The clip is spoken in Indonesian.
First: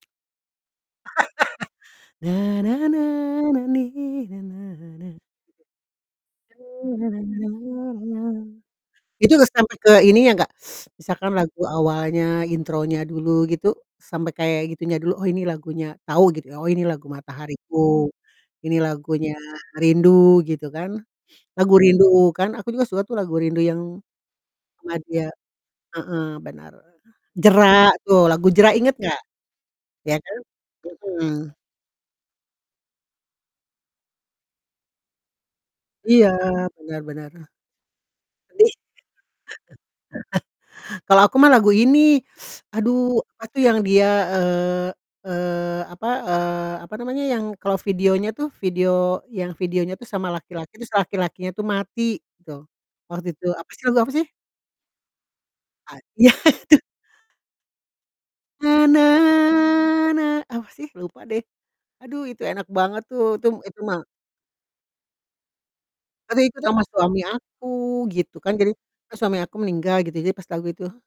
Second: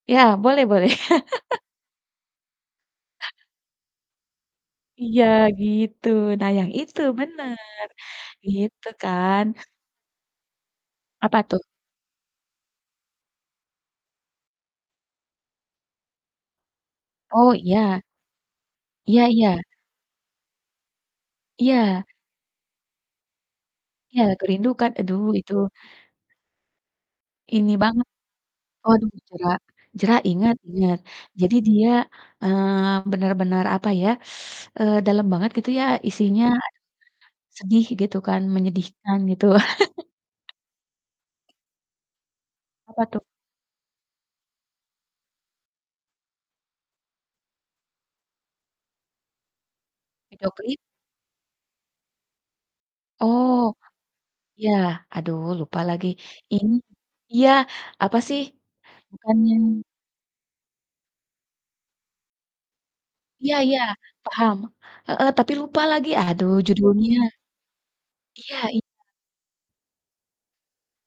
Ya, boleh boleh. Iya gitu, nah yang itu bener gitu Itu dah kan. sampai ke ini yang gak, misalkan Apa lagu tuh? awalnya, intronya dulu gitu, sampai kayak gitunya dulu, oh ini lagunya tau gitu ya, oh ini lagu Oh, iya. Matahariku, ini Iya lagunya iya. Rindu gitu kan. Lagu Iya. Rindukan aku juga suka tuh lagu Rindu yang Iya, "Ku Rindukan" aduh madya itu heeh, benar ini Jera, banget. tuh, lagu Jera inget Waduh gak? Jera. Jera Iya kan? ingat ingat, Mhm. jadi dia, eee, bener-bener, apa ya, eee, dalam banget gitu ya, Iya, isinya bener bener. aduh sedih gitu kan Di menyedihkan gitu. kalau aku mah lagu ini, Apa tuh? aduh apa tuh yang dia, eee eee, apa, eee, apa namanya, yang kalau videonya tuh, video yang videonya tuh sama Video laki-laki klip. terus laki-lakinya tuh mati gitu, waktu itu Oh. apa sih lagu apa sih? Iya, aduh lupa A lagi, ya ini itu. iya apa sih, bukannya Apa sih? Lupa deh aduh itu enak banget tuh, itu Iya iya, itu mah paham, heeh, tapi lupa lagi, Jadi aduh inget sama judulnya suami aku gitu kan, iya jadi iya. pas suami aku meninggal gitu, jadi pas lagu itu